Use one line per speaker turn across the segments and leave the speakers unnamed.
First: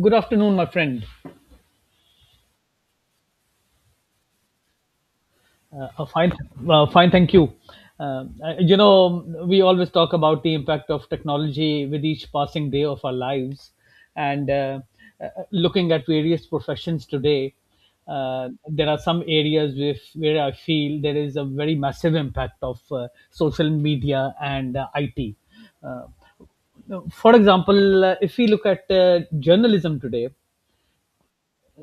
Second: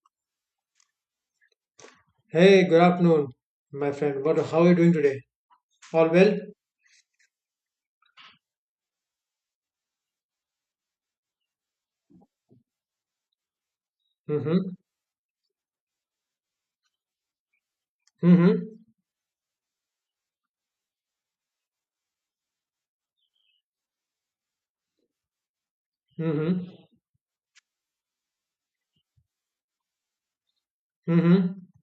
Good afternoon, my friend.
Hey, good afternoon, my friend. What? How are you doing today? All
Fine,
well?
fine, thank you. We always talk about the impact of technology with each passing day of our lives, and
Mm-hmm.
uh, uh, looking at various professions today,
Mm-hmm.
there are some areas where I feel there is a very massive impact of social media and IT. Uh,
Mm-hmm.
for example, if we look at journalism today,
Mm-hmm.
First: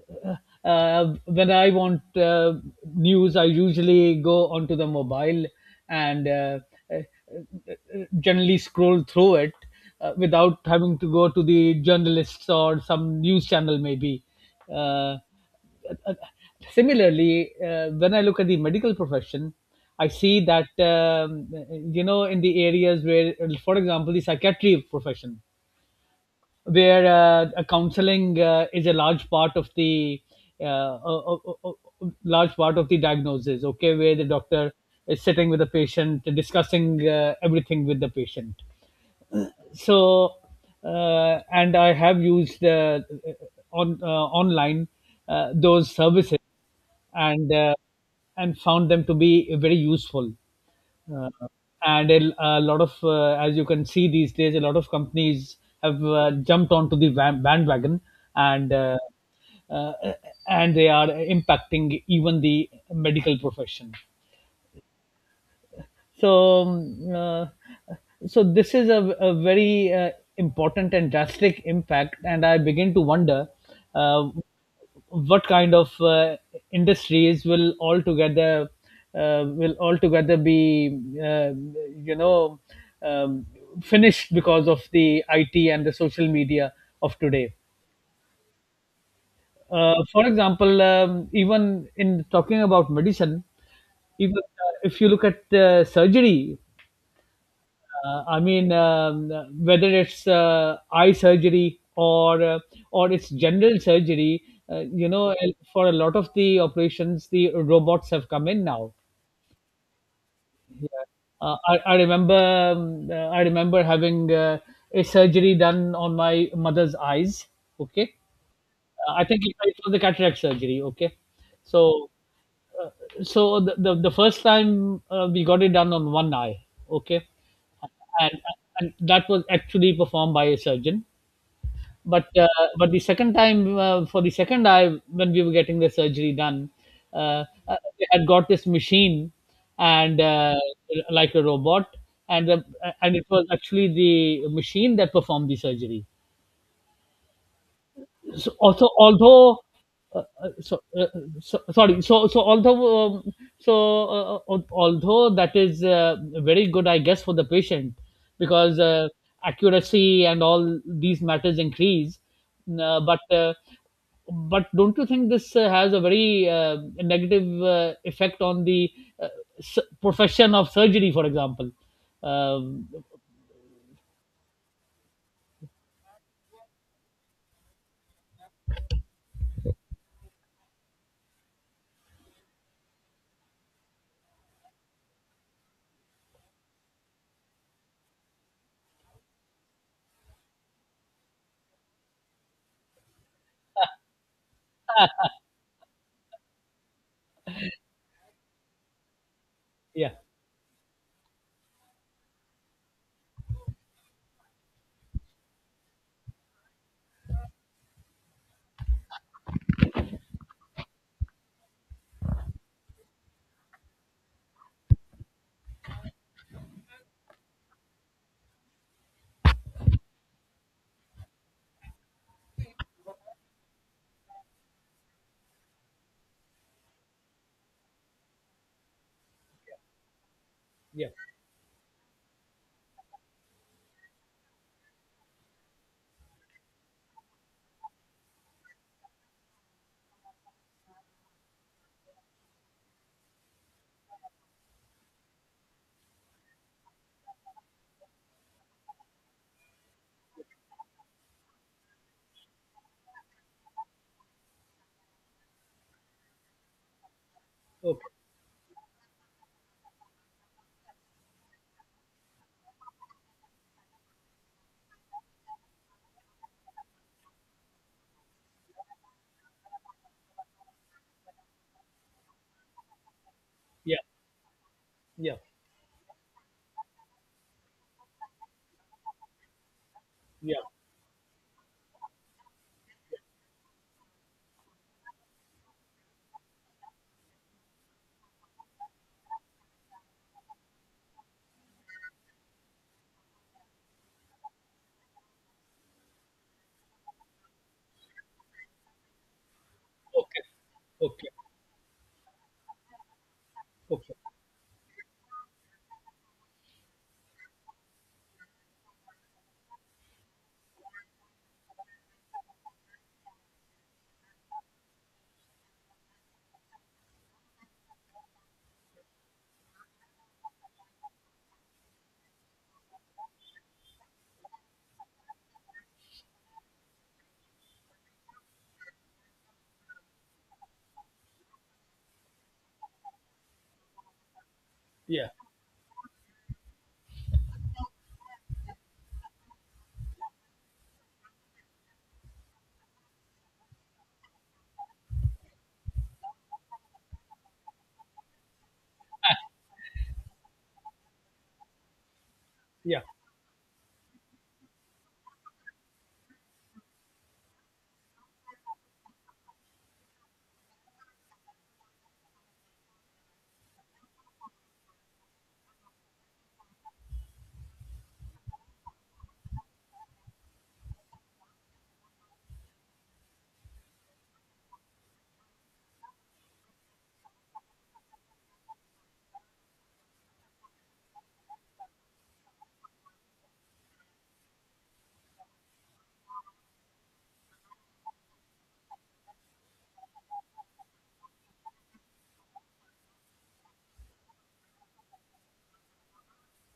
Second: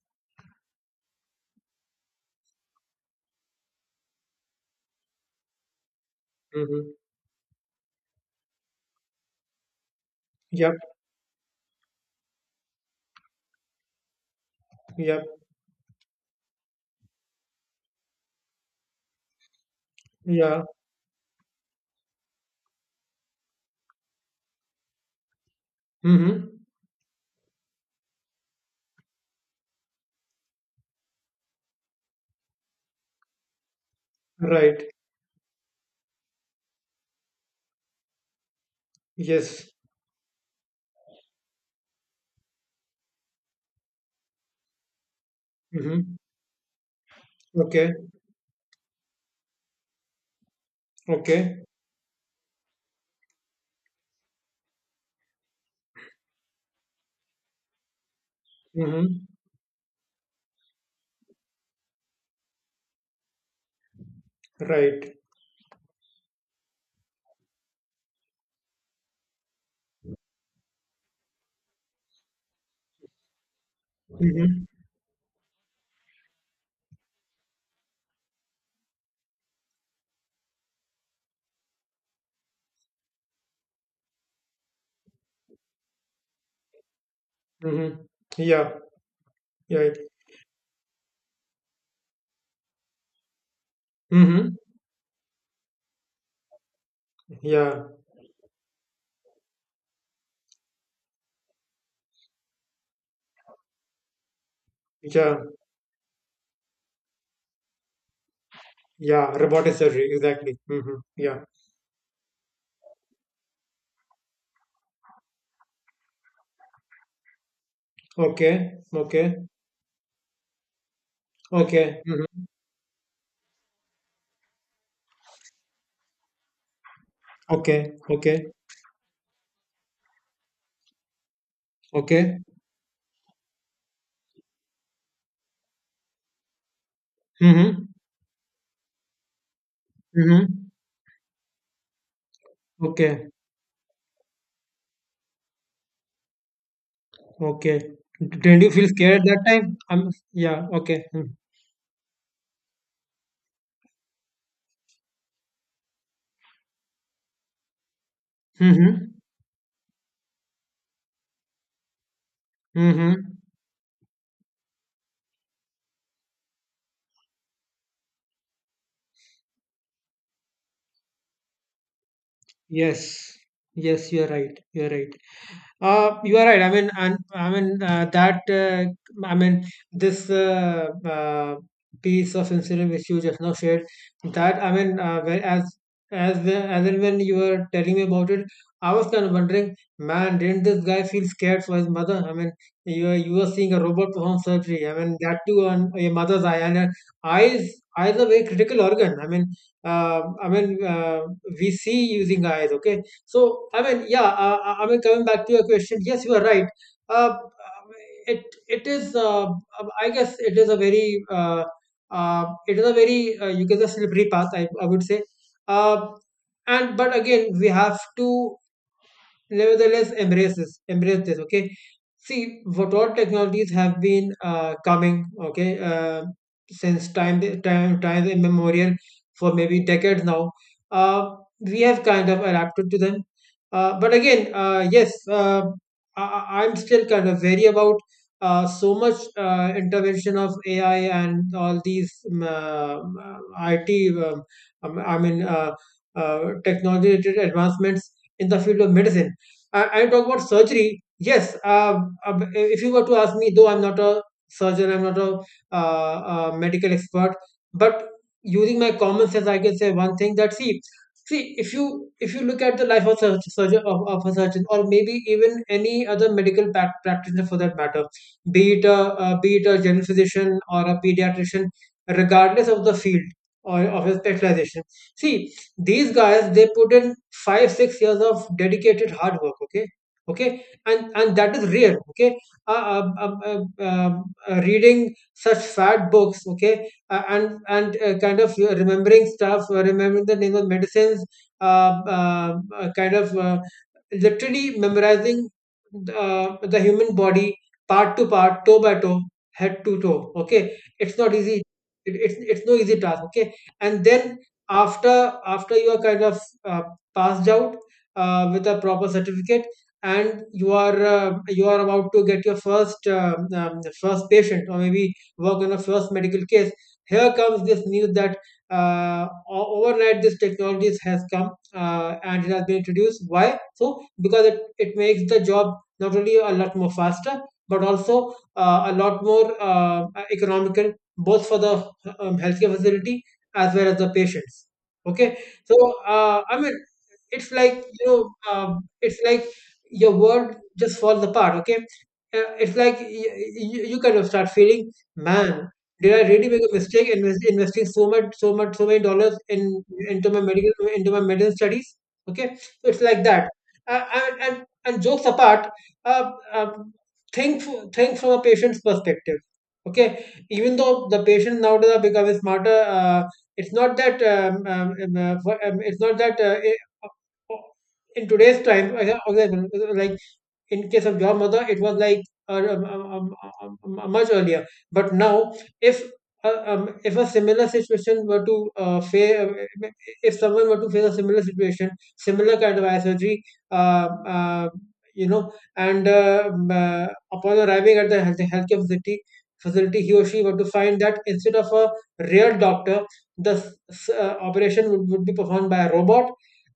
when I want news, I usually go onto the mobile and
Mm-hmm.
uh, generally scroll through it, without
Yep.
having to go to the journalists or some news channel, maybe. Uh,
Yep.
uh, similarly, when I look at the medical profession, I see
Yeah.
that, you know, in the areas where, for example, the psychiatry profession,
Mm-hmm.
where a counseling is a large part of the uh, large part of the diagnosis. Okay, where the doctor
Right.
is sitting with the patient, discussing everything with the patient.
Yes.
So and I have used, on online, those
Mm-hmm.
services, and
Okay.
and found them to be very useful, uh,
Okay.
and a lot of, as you can see these days, a lot of companies have jumped onto the bandwagon, and
Mm-hmm.
uh, and they are impacting even the medical profession.
Right.
So, um, uh, so this is a very important and drastic impact, and I begin to wonder uh,
Mm-hmm.
what kind of industries will altogether, will altogether be, you know um, finished because of the IT and the social media of today.
Mm-hmm. Yeah. Yeah.
For example, even in talking about medicine, even
Mm-hmm.
if you look at surgery,
Yeah.
Uh, I mean, um, whether it's eye surgery or it's general surgery, uh, you know, uh,
Yeah.
for a lot of the operations, the robots have come in now.
Yeah. Robotic surgery. Exactly. Mm-hmm.
Yeah.
Yeah.
I remember I remember having a surgery done on my mother's eyes. Okay,
Okay.
I think
Okay.
it, it was a cataract surgery. Okay,
Okay.
so
Mm-hmm.
the first time we got it done on one eye, okay,
Okay.
and,
Okay.
and that was actually performed by a surgeon, but
Okay.
uh, but the second time, for the second eye, when we were getting the surgery done,
Mm-hmm.
they had got this machine, and
Mm-hmm.
like a robot, and the, and it
Okay.
was actually the machine that performed the surgery.
Okay.
So
Didn't you feel
also,
scared that
although
time?
uh, uh,
Yeah,
so,
okay.
uh,
Mm-hmm.
so sorry, so although, so although that is very good, I guess, for the patient, because
Mm-hmm.
accuracy and all these matters increase, uh, but
Mm-hmm.
uh, but don't you think this has a very negative effect on the, uh, profession of surgery, for example? um,
Yes. Yes, you're right. You're right. You are right. I mean, and I mean that. I mean, this piece of incident which you just now shared. That I mean, as and when you were telling me about it, I was kind of wondering, man, didn't this guy feel scared for his mother? I mean, you were seeing a robot perform surgery. I mean, that too on your mother's eye, and her eyes eyes are very critical organ. I mean,
yeah.
uh, I mean, uh, we see using eyes. Okay, so, I mean, yeah, I mean, coming back to your question, yes, you are right. Uh, it it is, I guess, it is a very, you can say, slippery path. I would say, uh, and but again, we have to nevertheless, embrace this. Embrace this. Okay. See what all technologies have been coming. Okay, since time immemorial for maybe decades now.
Yeah.
Uh, we have kind of adapted to them. But again, yes, I'm still kind of wary about so much intervention of AI and all these IT. I mean, technology-related advancements in the field of medicine, and talk about surgery. Yes, if you were to ask me, though I'm not a surgeon, I'm not uh, a medical expert, but
Okay.
using my common sense, I can say one thing that see, if you look at the life of a surgeon of a surgeon or maybe even any other medical practitioner for that matter, be it a general physician or a pediatrician, regardless of the field or
Yeah,
of his specialization.
yeah,
See, these guys, they put in 5-6 years of dedicated hard work. Okay. okay
yeah.
and and that is rare. Okay. uh, um, um, um, um, Reading such fat books. Okay. And Kind of remembering stuff, remembering the name of medicines, kind of literally memorizing the human body, part to part, toe by toe, head to toe.
Okay.
Okay, it's
Okay.
not easy. It, it's it's no easy task. Okay, and
Okay.
then after you are kind of uh, passed out with a proper certificate, and you are about to get your first patient or maybe work on a first medical case. Here comes this news that overnight this technologies has come, and it has been introduced. Why? So because it makes the job not only a lot more faster but also a lot more economical, both for the healthcare facility as well as the patients.
Yeah,
Okay, so I mean, it's like it's like your world just falls apart. Okay. It's like you kind of start feeling, man, did I really make a mistake in investing so much, so many dollars in into my medicine studies. Okay, so it's
yeah,
like that. And jokes apart, uh, uh, think from a patient's perspective. Okay, even though the patients nowadays are becoming smarter, it's not that it's not that in today's time, yeah, okay, like in case of your mother it was like uh, um, um, um, um, much earlier, but now if if a similar situation were to face if someone were to face a similar situation, similar kind of eye surgery, uh, uh, you know and upon arriving at the healthcare facility, he or she were to find that instead of a real doctor the operation would be performed by a robot,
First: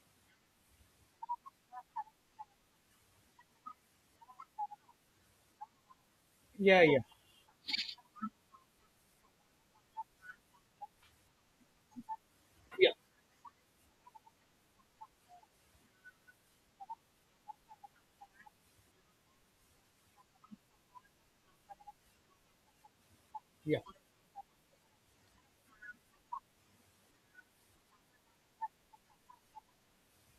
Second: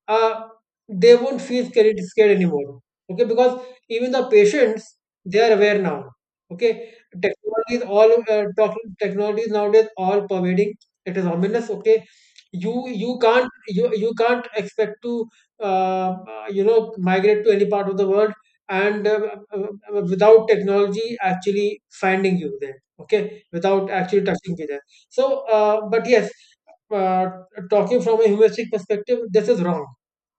uh, they won't feel scared anymore. Okay, because even the patients, they are aware now.
yeah,
Okay.
yeah,
Technology is all talk. Technology is nowadays all pervading. It is ominous. Okay. you
yeah,
you can't you you can't expect to migrate to any part of the world, and without technology actually finding you there. Okay,
yeah.
without actually touching you there. So but yes, uh, talking from a humanistic perspective, this is wrong.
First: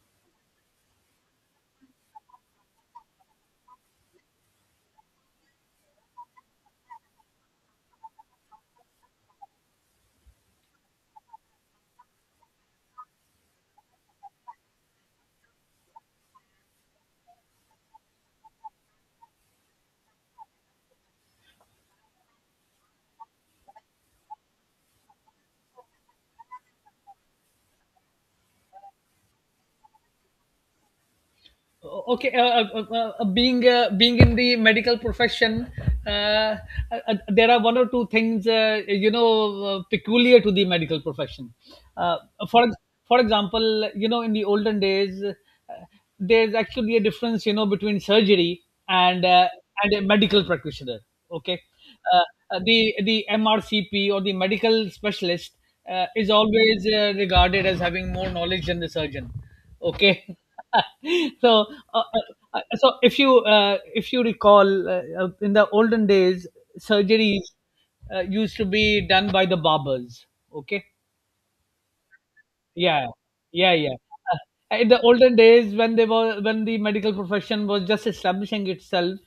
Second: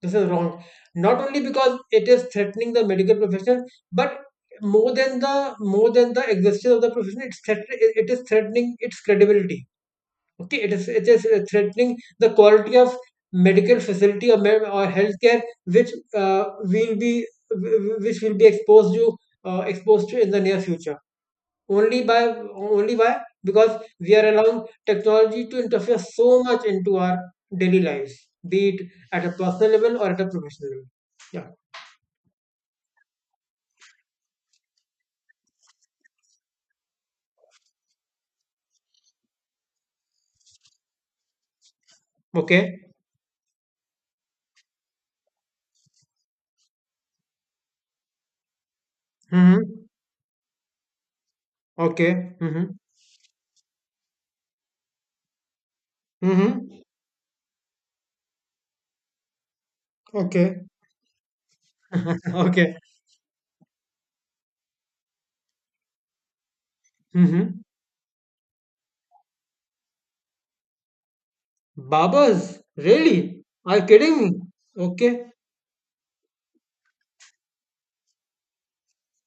This is wrong. Not only because it is threatening the medical profession, but more than the existence of the profession, it is threatening its credibility. Okay, it is threatening the quality of medical facility, or healthcare, which will be exposed to, in the near future, only by only by because we are allowing technology to interfere so much into our daily lives, be it at a personal level or at a professional level. Yeah.
Okay. Being, being in the medical profession, uh, uh, there are one or two things, you know, peculiar to the medical profession. uh, for ex-
Okay.
for example, you know, in the olden days, there's actually a difference, you know, between surgery and
Mhm.
and a medical practitioner. Okay. uh,
Okay.
uh,
Mhm.
the the MRCP, or the medical specialist, is
Mhm.
always regarded as having more knowledge than the surgeon. Okay.
Okay.
so uh, uh, uh,
Okay.
so if you, if you recall, in the olden days, surgeries
Mhm.
used to be done by the barbers. Okay.
Babas?
Yeah,
Really?
yeah,
Are you
yeah.
kidding me?
In the
Okay.
olden days, when they were, when the medical profession was just establishing itself,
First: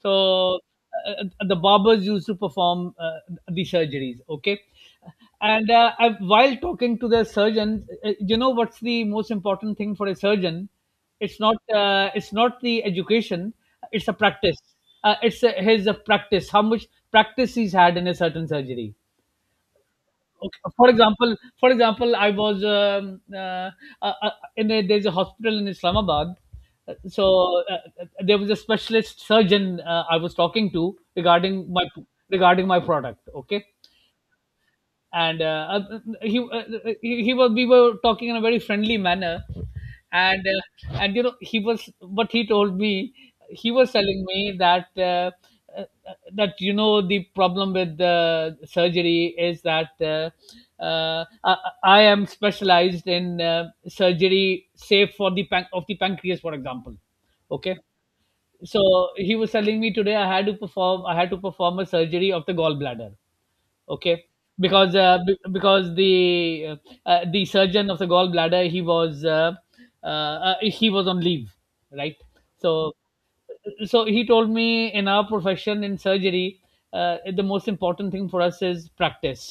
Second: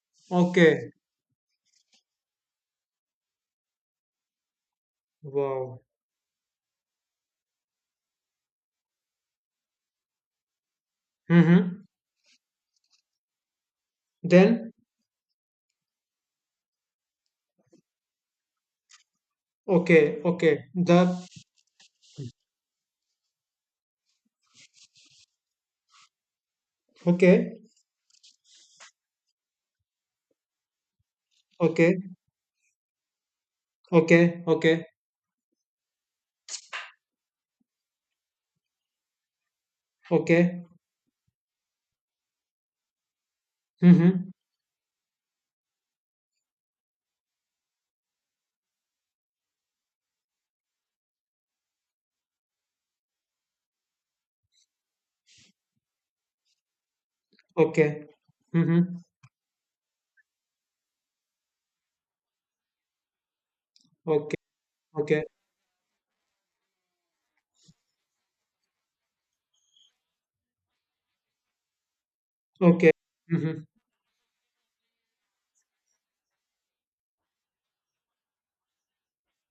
so
Okay.
the barbers used to perform the surgeries. Okay, and
Wow.
I, while talking to the surgeon, you know what's the most important thing for a surgeon? It's not,
Mhm.
it's not the education. It's a practice.
Then
It's his practice. How much practice he's had in a certain surgery.
okay.
Okay.
Okay. The
For example, I was uh, uh, in a, there's a hospital in Islamabad. So
okay.
there was a specialist surgeon I was talking to regarding my,
Okay.
regarding my product. Okay,
Okay. Okay.
and he he was, we were talking in a very friendly manner, and
Okay.
uh, and you know, he told me, he was telling
Mhm.
me that uh, that, you know, the problem with the surgery is that, uh, I, I am specialized in surgery save for the of the pancreas, for example. Okay.
Okay. Mhm.
So he was telling me, today I had to perform, I had to perform a surgery of the gallbladder. Okay,
Okay.
because,
Okay.
because the, the surgeon of the gallbladder, he was, he was on leave, right?
Okay.
So
Mhm.
so he told me, in our profession, in surgery, the most important thing for us is practice.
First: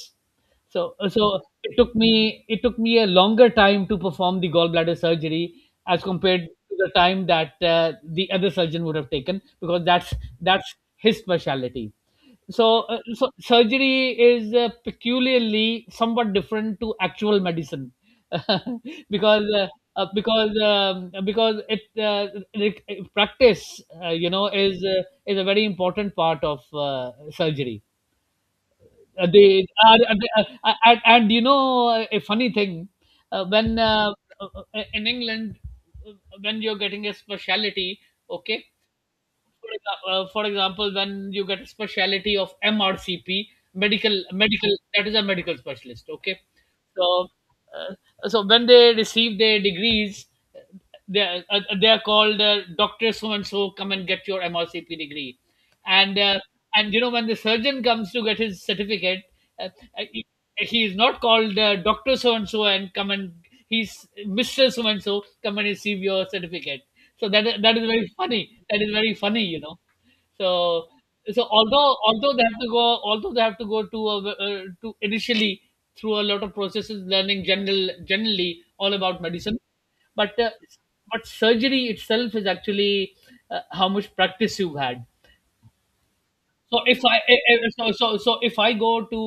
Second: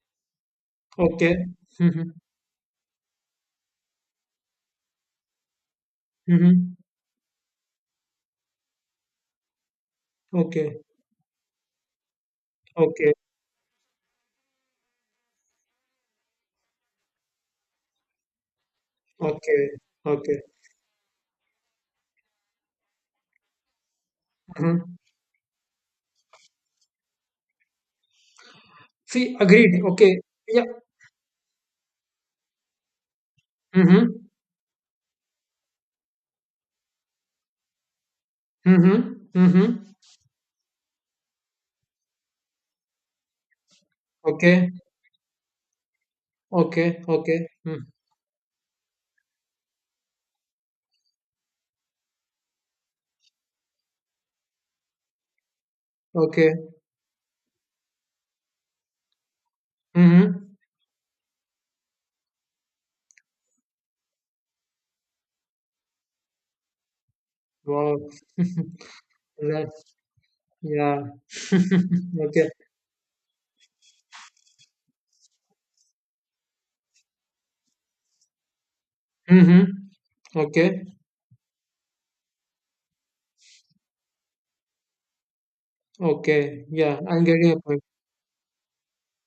So so
Okay.
it took me,
Mhm.
it took me a longer time to perform the gallbladder surgery as compared
Mhm.
to the time that the other surgeon would have taken, because that's
Okay.
his specialty. So,
Okay.
so surgery is peculiarly somewhat different to actual medicine because
Okay. Okay.
because, because it, it it- practice, you know,
Mhm.
is a very important part of surgery. uh,
See,
they,
agreed.
uh,
Okay. Yeah.
and you know, a funny thing, when
Mhm.
uh, in England, uh, when you're getting a specialty, okay,
Mhm. Mhm.
for example, when you get a specialty of MRCP, medical,
Okay.
medical, that is a medical specialist. Okay,
Okay.
so
Okay. Mm.
so when they receive their degrees, they are called, Doctor so and so come and get your MRCP degree, and
Okay.
and you know, when the surgeon comes to get his certificate, uh, uh,
Mhm.
he is not called, Doctor So and So and come and, he's Mister So and So come and receive your certificate. So that is, that is
Wow.
very funny. That is very funny, you know.
That's
So
yeah.
so although, although they
Okay.
have to go, although they have to go to a, to initially through a lot of processes, learning general, generally, all about medicine,
Mhm.
but uh,
Okay.
but surgery itself is actually, how much practice you've had.
Okay.
So
Yeah,
if I,
I'm getting a point.
so so if I go to,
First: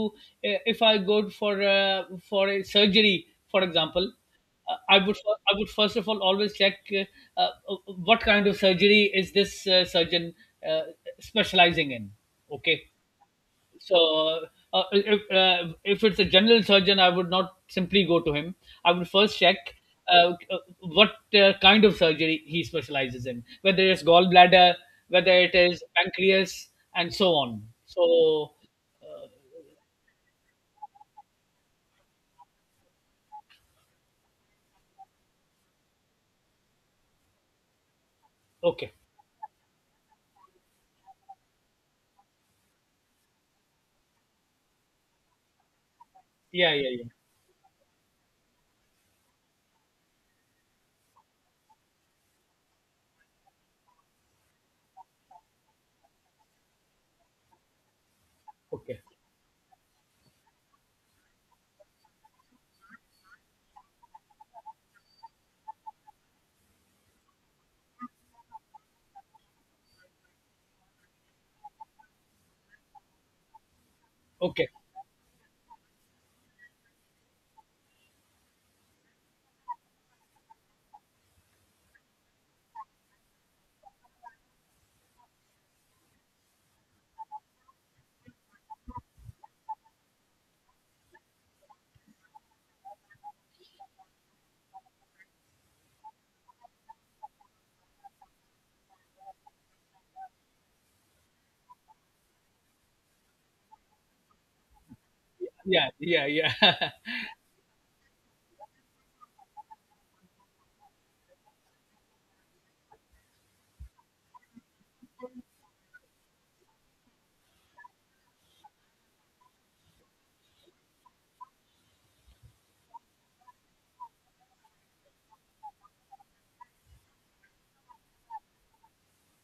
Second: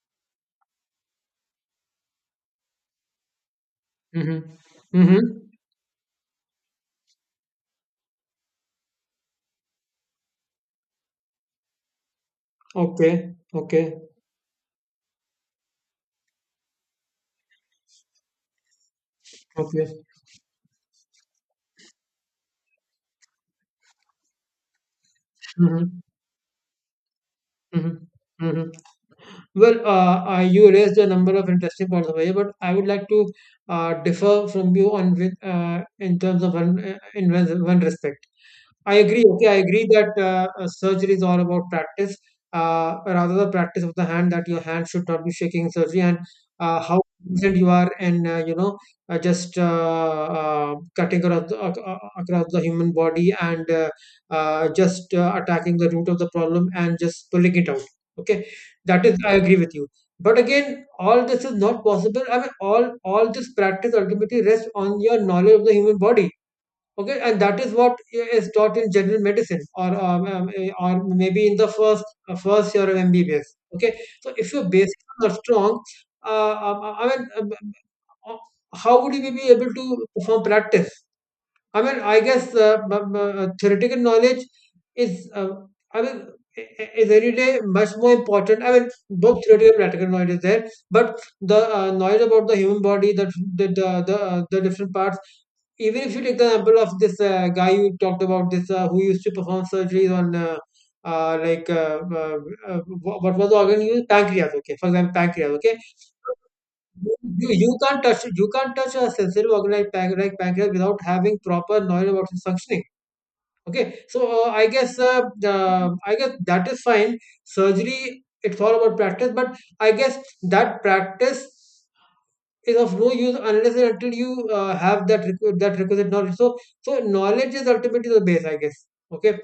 if I go for a surgery, for example,
Mhm.
I would
Mhm.
I would first of all always check, uh, what kind of surgery is this surgeon uh, specializing in. Okay.
Okay. Okay.
So, if it's a general surgeon, I would not simply go to him. I would first check
Okay.
what kind of surgery he specializes in, whether it's gallbladder, whether it is
Mhm.
pancreas, and so on.
Mhm.
So,
Mhm. Well, you raised a number of interesting points, Abhay, but I would like to differ from you on with, in terms of in one respect.
okay.
I agree. Okay, I agree that surgery is all about practice, rather the practice of the hand. That your hand should not be shaking in surgery, and
Yeah, yeah,
how
yeah.
confident you are, and you know, just cutting across the human body, and just attacking the root of the problem, and just pulling it out. Okay,
Okay.
that is. I agree with you. But again, all this is not possible. I mean, all this practice ultimately rests on your knowledge of the human body. Okay, and that is what is taught in general medicine, or maybe in the first year of MBBS. Okay, so if your
Okay.
basics are not strong, I mean, um, how would you be able to perform practice? I mean, I guess theoretical knowledge is, I mean, I- is every day much more important. I mean, both theoretical and practical knowledge is there, but the knowledge about the human body, the different parts. Even if you take the example of this guy you talked about, this who used to perform surgeries on. Uh, like uh, uh, what was the organ used? Pancreas, okay. For example, pancreas. Okay,
Yeah, yeah, yeah.
you can't touch a sensitive organ like pancreas without having proper knowledge about its functioning. Okay, so I guess that is fine. Surgery, it's all about practice, but I guess that practice is of no use unless and until you have that requisite knowledge. So knowledge is ultimately the base, I guess. Okay,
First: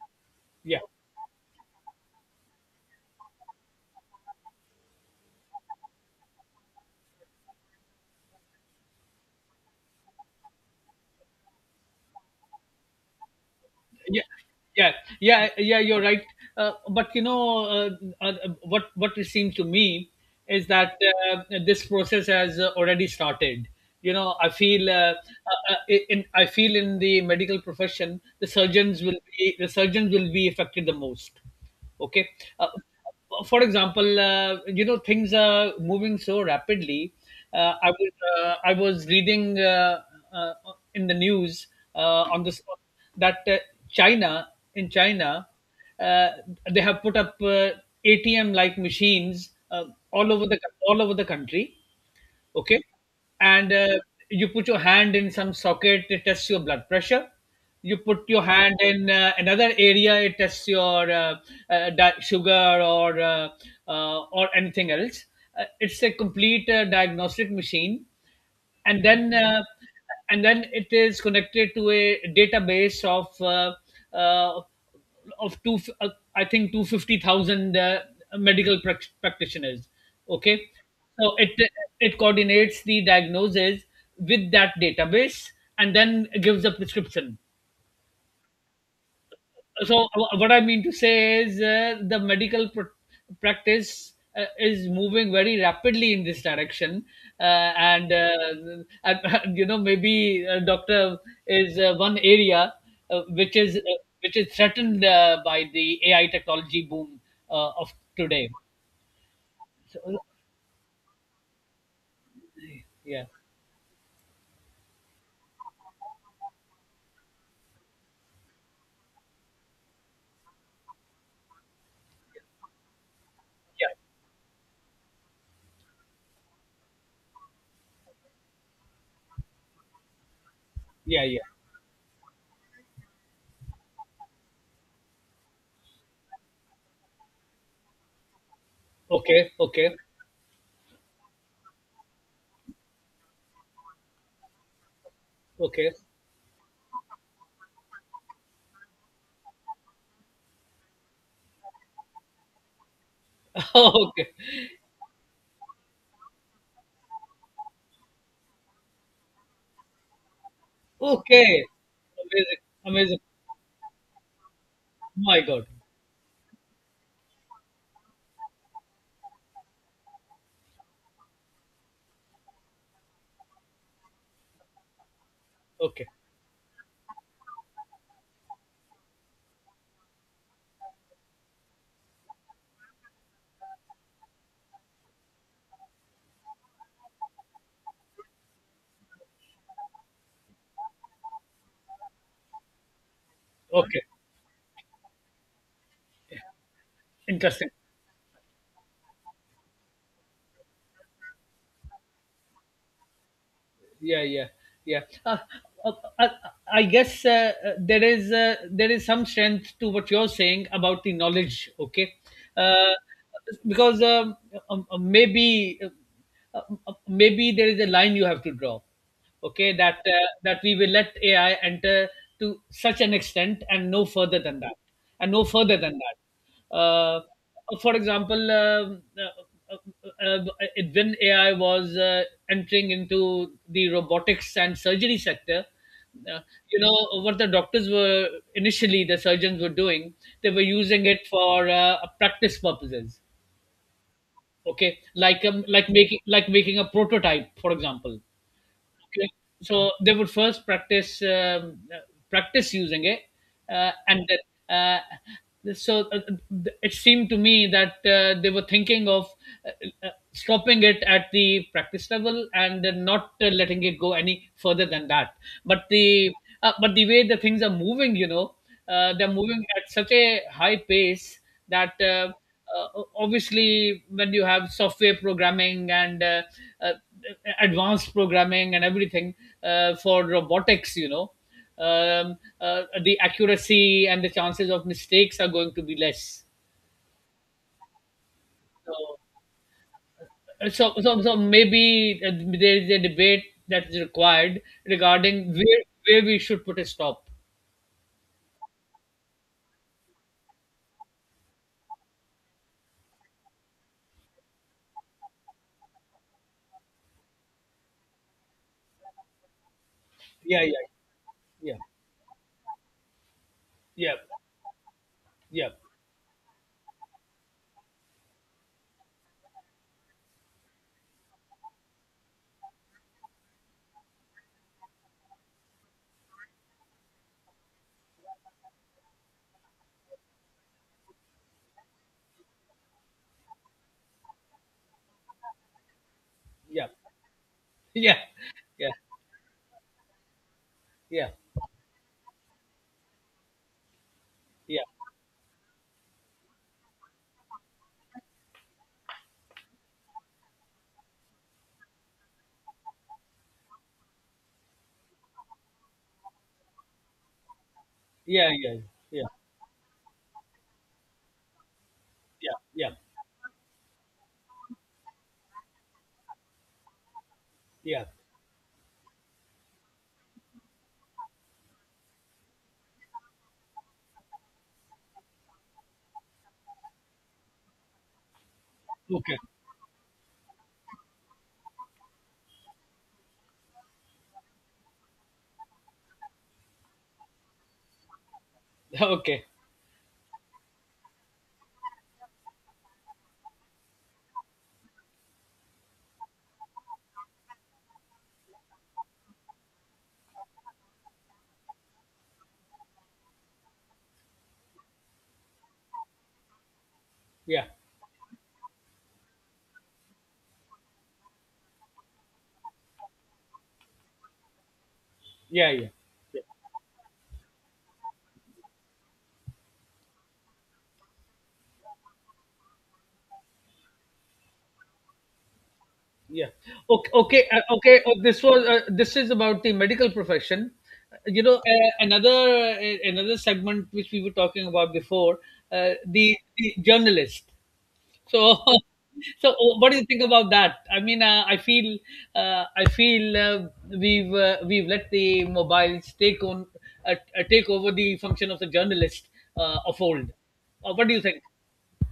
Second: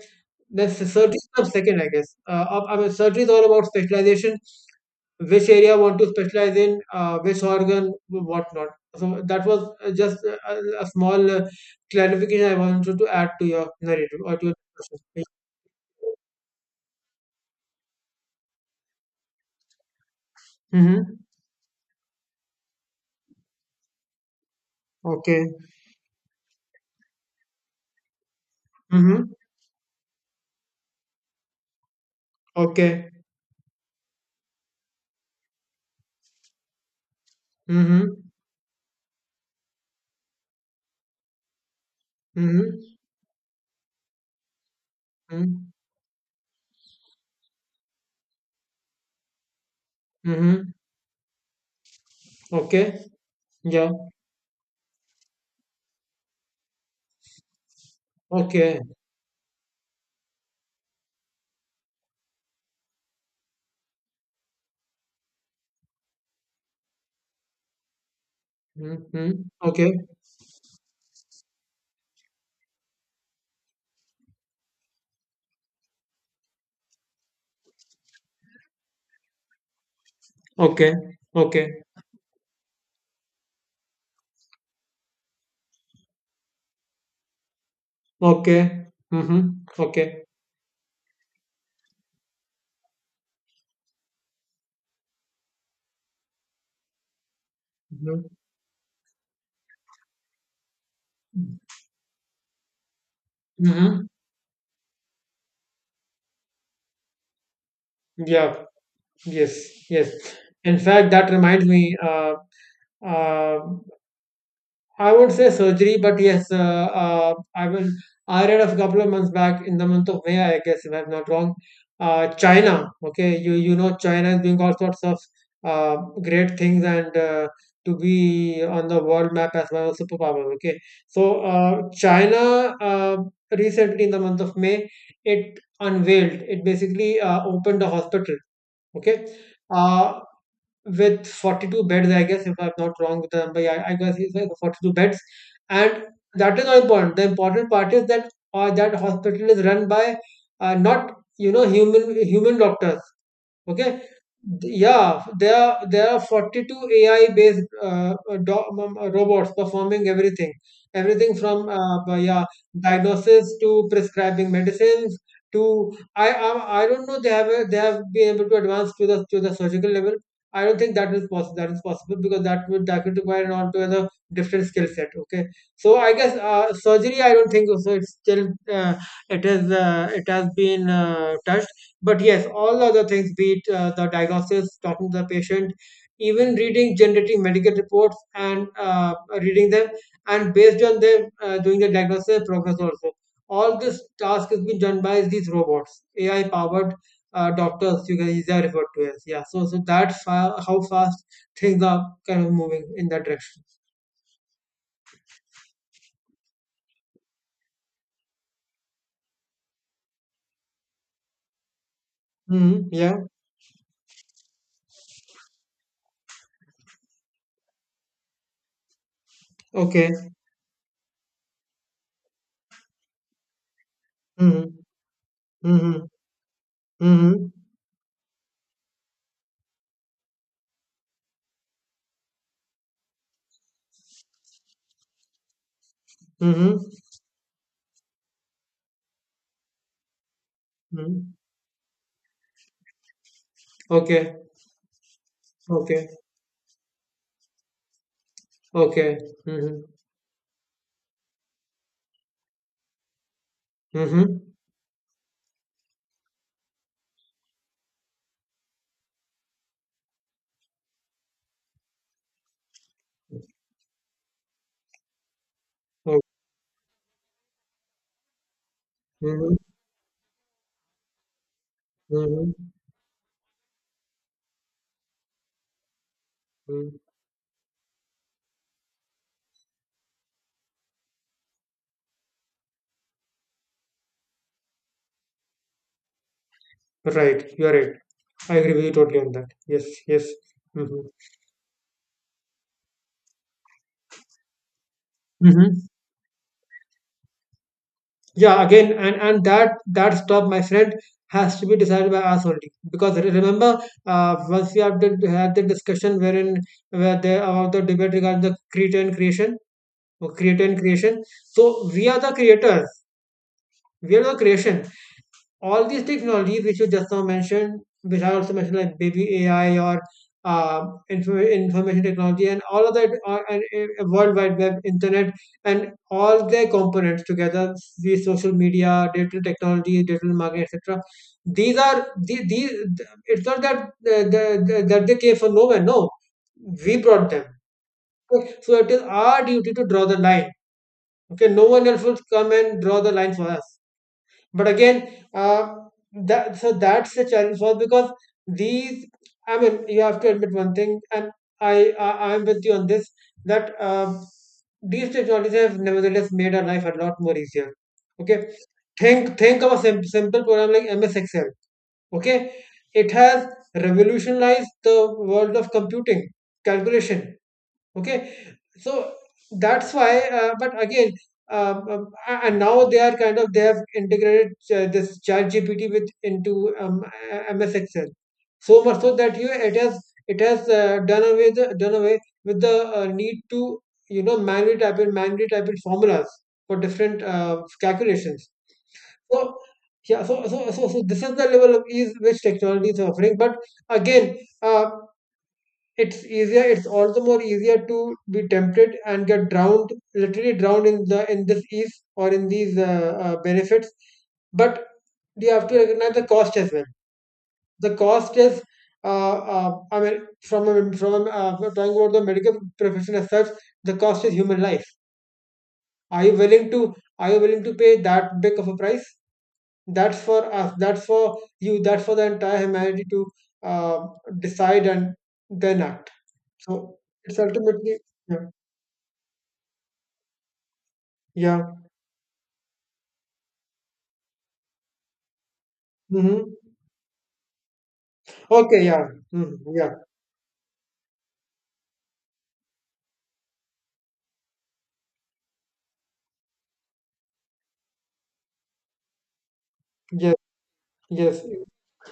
then
Yeah.
surgery comes second, I guess. I mean, surgery is all about specialization, which area want to specialize in, which organ, what not. So that was just a small clarification I wanted to add to your narrative
Yeah,
or to your
yeah,
question.
yeah, yeah. You're right. But you know, uh, what it seemed to me is that this process has already started. You know, I feel,
Mm-hmm. Okay.
in I feel in the medical profession, the surgeons will
Mm-hmm.
be, the surgeons will be affected the most. Okay. uh,
Okay.
for example uh, you know, things are moving so rapidly. I was,
Mm-hmm.
I was reading, uh, in the news, on this,
Mm-hmm.
that China, in China, uh, they have put up, atm like machines, all over the,
Mm-hmm.
all over the country. Okay.
Okay.
and
Yeah.
uh, you put your hand in some socket, it tests your blood pressure. You put your hand
Okay.
in another area, it tests your, sugar, or anything else. It's a complete diagnostic machine. and then
Mm-hmm.
uh,
Okay.
and then it is connected to a database of uh, two, I think 250,000 medical practitioners. Okay.
Okay.
So it
Okay.
it coordinates the diagnosis with that database, and then gives a prescription.
Okay. Mm-hmm.
So,
Okay.
what I mean to say is, the medical practice is moving very rapidly in this direction, uh, and,
Mm-hmm.
uh, and you know, maybe a doctor is one area uh, which is uh,
Mm-hmm.
which is threatened by the AI technology boom of today.
Yeah. Yes. Yes.
So,
In fact, that reminds me.
yeah,
Uh, I won't say surgery, but yes, I will. I read a couple of months back in the month of May, I guess, if I'm not wrong. China, okay, you
yeah,
know China is doing all sorts of uh, great things and to be on the world map as well as superpower. Okay,
yeah,
so
yeah.
China recently in the month of May, it basically opened a hospital. Okay,
Okay. Okay.
uh, with 42 beds, I guess, if I'm not wrong with the number. Yeah, I guess it's like 42 beds.
Okay.
And that is not important. The important part is that that hospital is run by not, you know, human doctors. Okay.
Okay.
Yeah, there are 42 AI-based robots performing everything, everything
Okay.
from yeah
Amazing. Amazing.
diagnosis to prescribing
Oh
medicines
my god.
to I don't know they they have been able to advance to the surgical level. I don't think that is possible. That is possible because that would require an altogether different skill set. Okay, so
Okay.
I guess surgery I don't think so. It's still it is it has been touched. But yes, all other things, be it the diagnosis, talking to the patient, even reading, generating medical reports and reading them, and based on them, doing the diagnosis and progress also. All this
Okay.
task has been done by these robots, AI powered
Interesting.
doctors, you guys are referred to as. Yeah, so that's how fast things are kind of moving in that direction.
Yeah, yeah, yeah. Uh, uh, I guess, there is, there is some strength to what you're saying about the knowledge. Okay.
Hmm.
uh,
Yeah,
because, maybe, uh, maybe there is a line you have to draw, okay, that
okay.
that we will let AI enter to such an extent and no further than
Hmm.
that, and no further than
Hmm.
that. uh,
Hmm.
for example, um, uh, uh, uh, uh, when AI was entering into The robotics and surgery sector. uh,
Hmm.
you know what the doctors were initially, the surgeons were doing. They were using it
Hmm.
for practice purposes.
Okay,
Okay, like
okay,
making a prototype, for example.
okay.
Okay.
Hmm.
So they would first practice using it, uh, and
Mm-hmm.
uh, so uh, it seemed to me that they were thinking of stopping it at the practice level and then not letting it go any further than that. But
Oh,
the but the way the things are moving, you know, they're moving
mm-hmm.
at such a high pace that.
Mm-hmm.
uh, Obviously, when you have software programming and uh,
Mm.
advanced programming and everything for robotics, you know, the accuracy and the chances of mistakes are going to be less.
Right, you are right. I agree with you
So
totally on that. Yes, yes.
so
Mm-hmm.
so, so maybe there is a debate that is required regarding where
Mm-hmm.
where we should put a stop.
Yeah, again, and and that stop, my friend, has to be decided by us only. Because remember, once had the discussion wherein where the about the debate regarding the creator and creation or
Yeah,
creator and
yeah,
creation.
yeah,
So we are the creators.
yeah,
We are the creation.
yeah,
All these technologies which you just now mentioned, which I also mentioned, like baby AI or information technology, and all of that, and World Wide Web, internet, and all their components together, these social media, digital technology, digital marketing, etc. These are these. It's not that that they came from nowhere. No,
yeah,
we brought them.
yeah,
Okay? So it is our duty to draw the line.
yeah,
Okay, no one else will come and draw the line for us but
yeah,
again uh, that so that's the challenge for us because these I mean you have to admit one thing and i I am with you on this that these technologies have nevertheless made our life a lot more easier. Okay,
yeah, yeah, yeah, yeah, yeah,
think of a simple program like MS Excel. Okay,
yeah, yeah,
it has revolutionized the world of computing, calculation.
yeah.
Okay, so that's why but again, and now they are kind of they have integrated this Chat GPT with into MS Excel, so much so
Okay.
that you it has done away with the need to, you know, manually type in formulas for different calculations.
Okay.
So yeah, so this is the level of ease which technology is offering, but again uh, it's easier, it's also more easier to be tempted and get drowned, literally drowned in the in this ease or in these benefits. But you have to recognize the cost as well.
Yeah.
The cost is I mean we're talking about the medical profession as such, the cost is human life.
Yeah. Yeah.
are you
Yeah.
willing to are you willing to pay that big of a price? That's for us, that's for you, that's for the entire humanity to uh, decide and then act.
Yeah.
So
Okay.
it's
Okay.
ultimately
Okay. This
yeah,
was. This is about the medical profession. You know,
yeah.
another segment which we were talking about before, uh, the,
Hmm.
the journalist. So,
Okay, yeah.
so
Hmm. Yeah,
what do you think about that? I mean, I feel uh, I feel uh, we've let the mobiles take over the function of the journalist of old.
yes,
What do you
yes.
think?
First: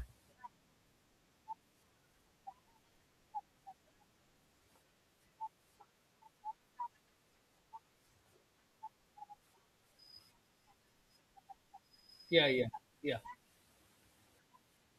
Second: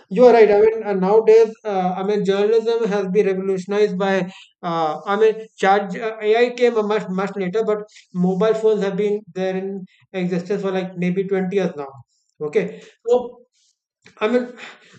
You are right. I mean, nowadays, I mean, journalism has been revolutionized by, I mean, charge AI came a much later, but mobile phones have been there in existence for like maybe 20 years now.
Yeah. Yeah.
Okay,
Yeah.
so I mean,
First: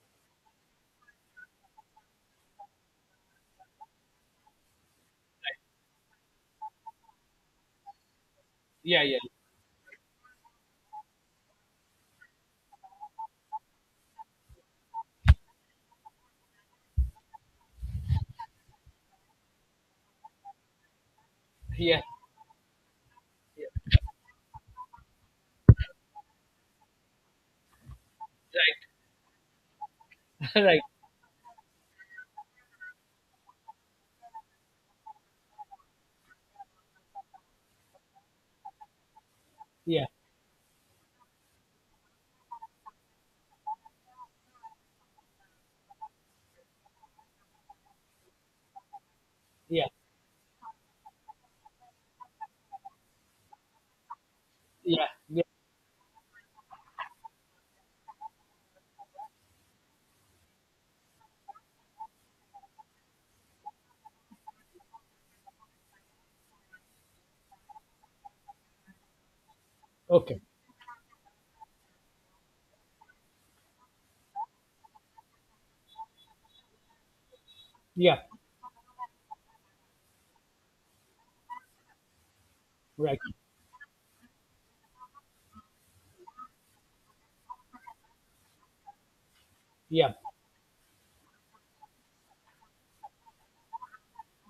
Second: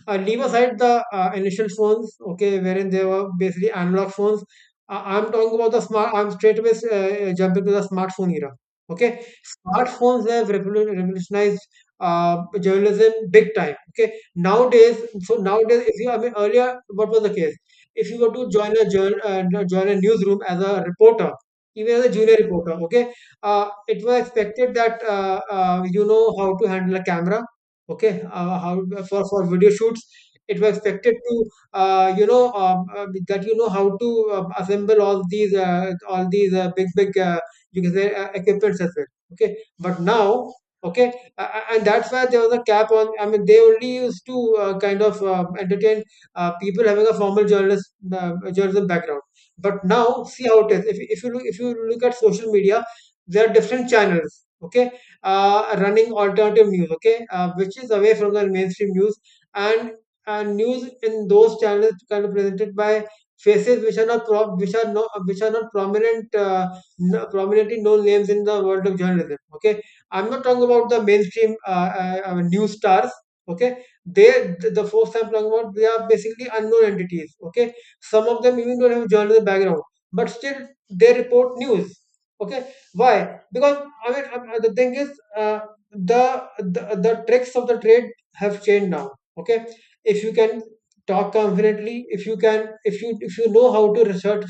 leave aside the initial phones, okay, wherein they were basically analog phones. I'm talking about the smart. I'm straight away jumping to the smartphone era.
Yeah. Yeah.
Okay, smartphones have revolutionized journalism big time. Okay, nowadays, so nowadays, if you, I mean, earlier, what was the case? If you were to join a journal, no, join a newsroom as a reporter, even
Yeah,
as a junior reporter, okay,
yeah,
it was expected that you know how to handle a camera, okay, how for video shoots.
right,
It was
right,
expected to you know that you know how to assemble all these big you can say equipments as well. Okay, but
yeah,
now, okay, and that's why there was a cap on, I mean they only used to kind of entertain people having a formal journalist journalism background. But
yeah,
now see how it is, if you look, if you look at social media, there are different channels, okay,
yeah, yeah,
running alternative news, okay, which is away from the mainstream news, and and news in those channels kind of presented by faces which are not which are not prominent prominently known names in the world of journalism. Okay, I'm
okay,
not talking about the mainstream news stars. Okay, they the folks I'm talking about, they are basically unknown entities. Okay,
yeah,
some of them even don't have journalism background, but still they report news. Okay,
right,
why? Because I mean the thing is uh, the tricks of the trade have changed now. Okay,
yeah,
if you can talk confidently, if you can, if you know how to research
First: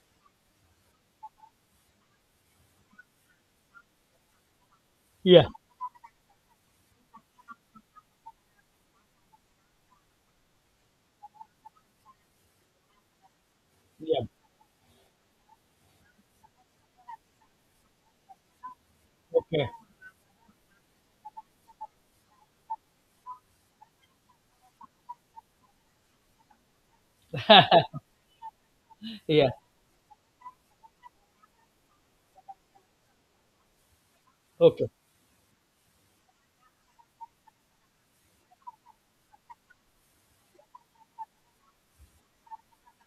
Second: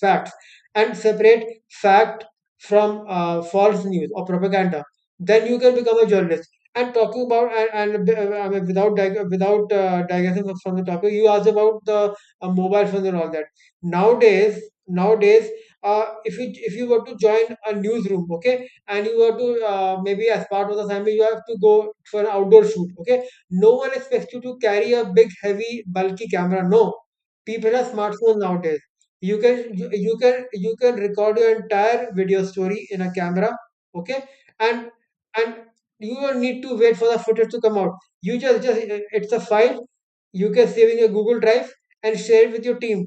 facts and separate fact from false news or propaganda,
yeah,
then you can become a journalist. And talking about and I mean without digressing from the topic, you asked about the mobile phones and all that.
yeah,
Nowadays, nowadays if you, were to join a newsroom, okay, and you were to
okay,
maybe as part of the assignment you have to go for an outdoor shoot, okay, no one expects you to carry a big heavy bulky camera. No, people have smartphones nowadays. You
yeah,
can you, you can record your entire video story in a camera, okay,
okay,
and and you don't need to wait for the footage to come out. You just it's a file, you can save in your Google Drive and share it with your team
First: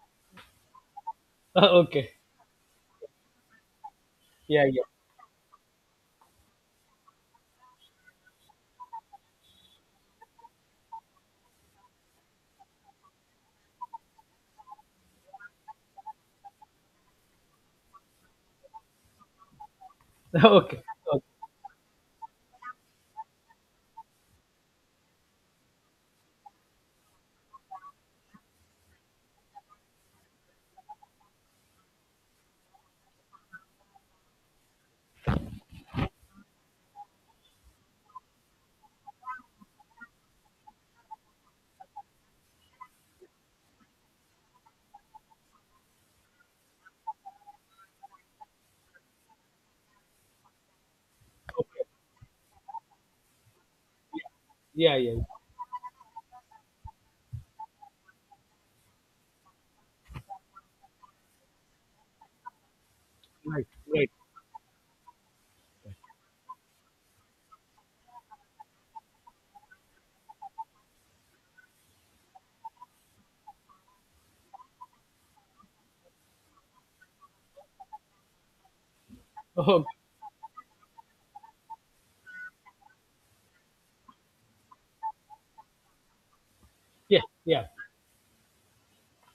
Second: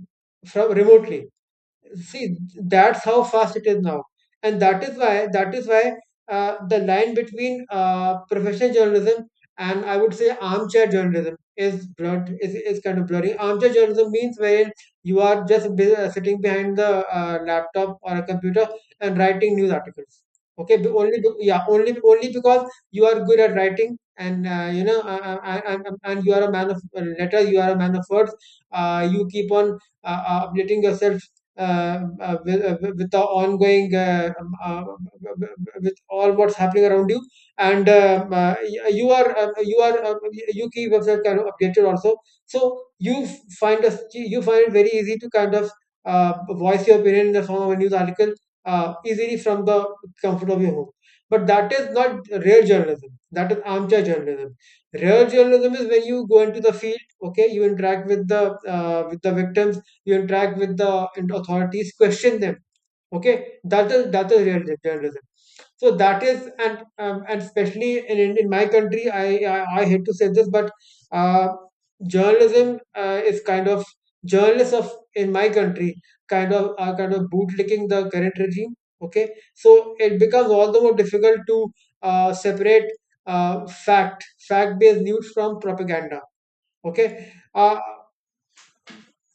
from remotely.
okay,
See, that's how fast it is now. And
yeah,
that
yeah,
is why, that is why the line between professional journalism and I would say armchair journalism is blurred, is kind of blurry. Armchair journalism means wherein you are sitting behind the laptop or a computer and writing news articles, okay,
okay,
be- only
okay,
be, yeah only only because you are good at writing and you know and you are a man of letters, you are a man of words. You keep on updating yourself with the ongoing with all what's happening around you. And you are you are you keep yourself kind of updated also, so you f- find us you find it very easy to kind of voice your opinion in the form of a news article easily from the comfort of your home. But that
okay,
is not real journalism, that is armchair journalism.
yeah, yeah, yeah,
Real journalism is when you go into the field, okay, you interact with the victims, you interact with the authorities, question them. Okay,
right,
that
right,
is, that is real journalism. So that is, and especially in my country, I hate to say this, but uh, journalism is kind of, journalists of in my country kind of are kind of bootlicking the current regime. Okay,
okay,
so it becomes all the more difficult to separate fact based news from propaganda.
yeah,
Okay,
yeah.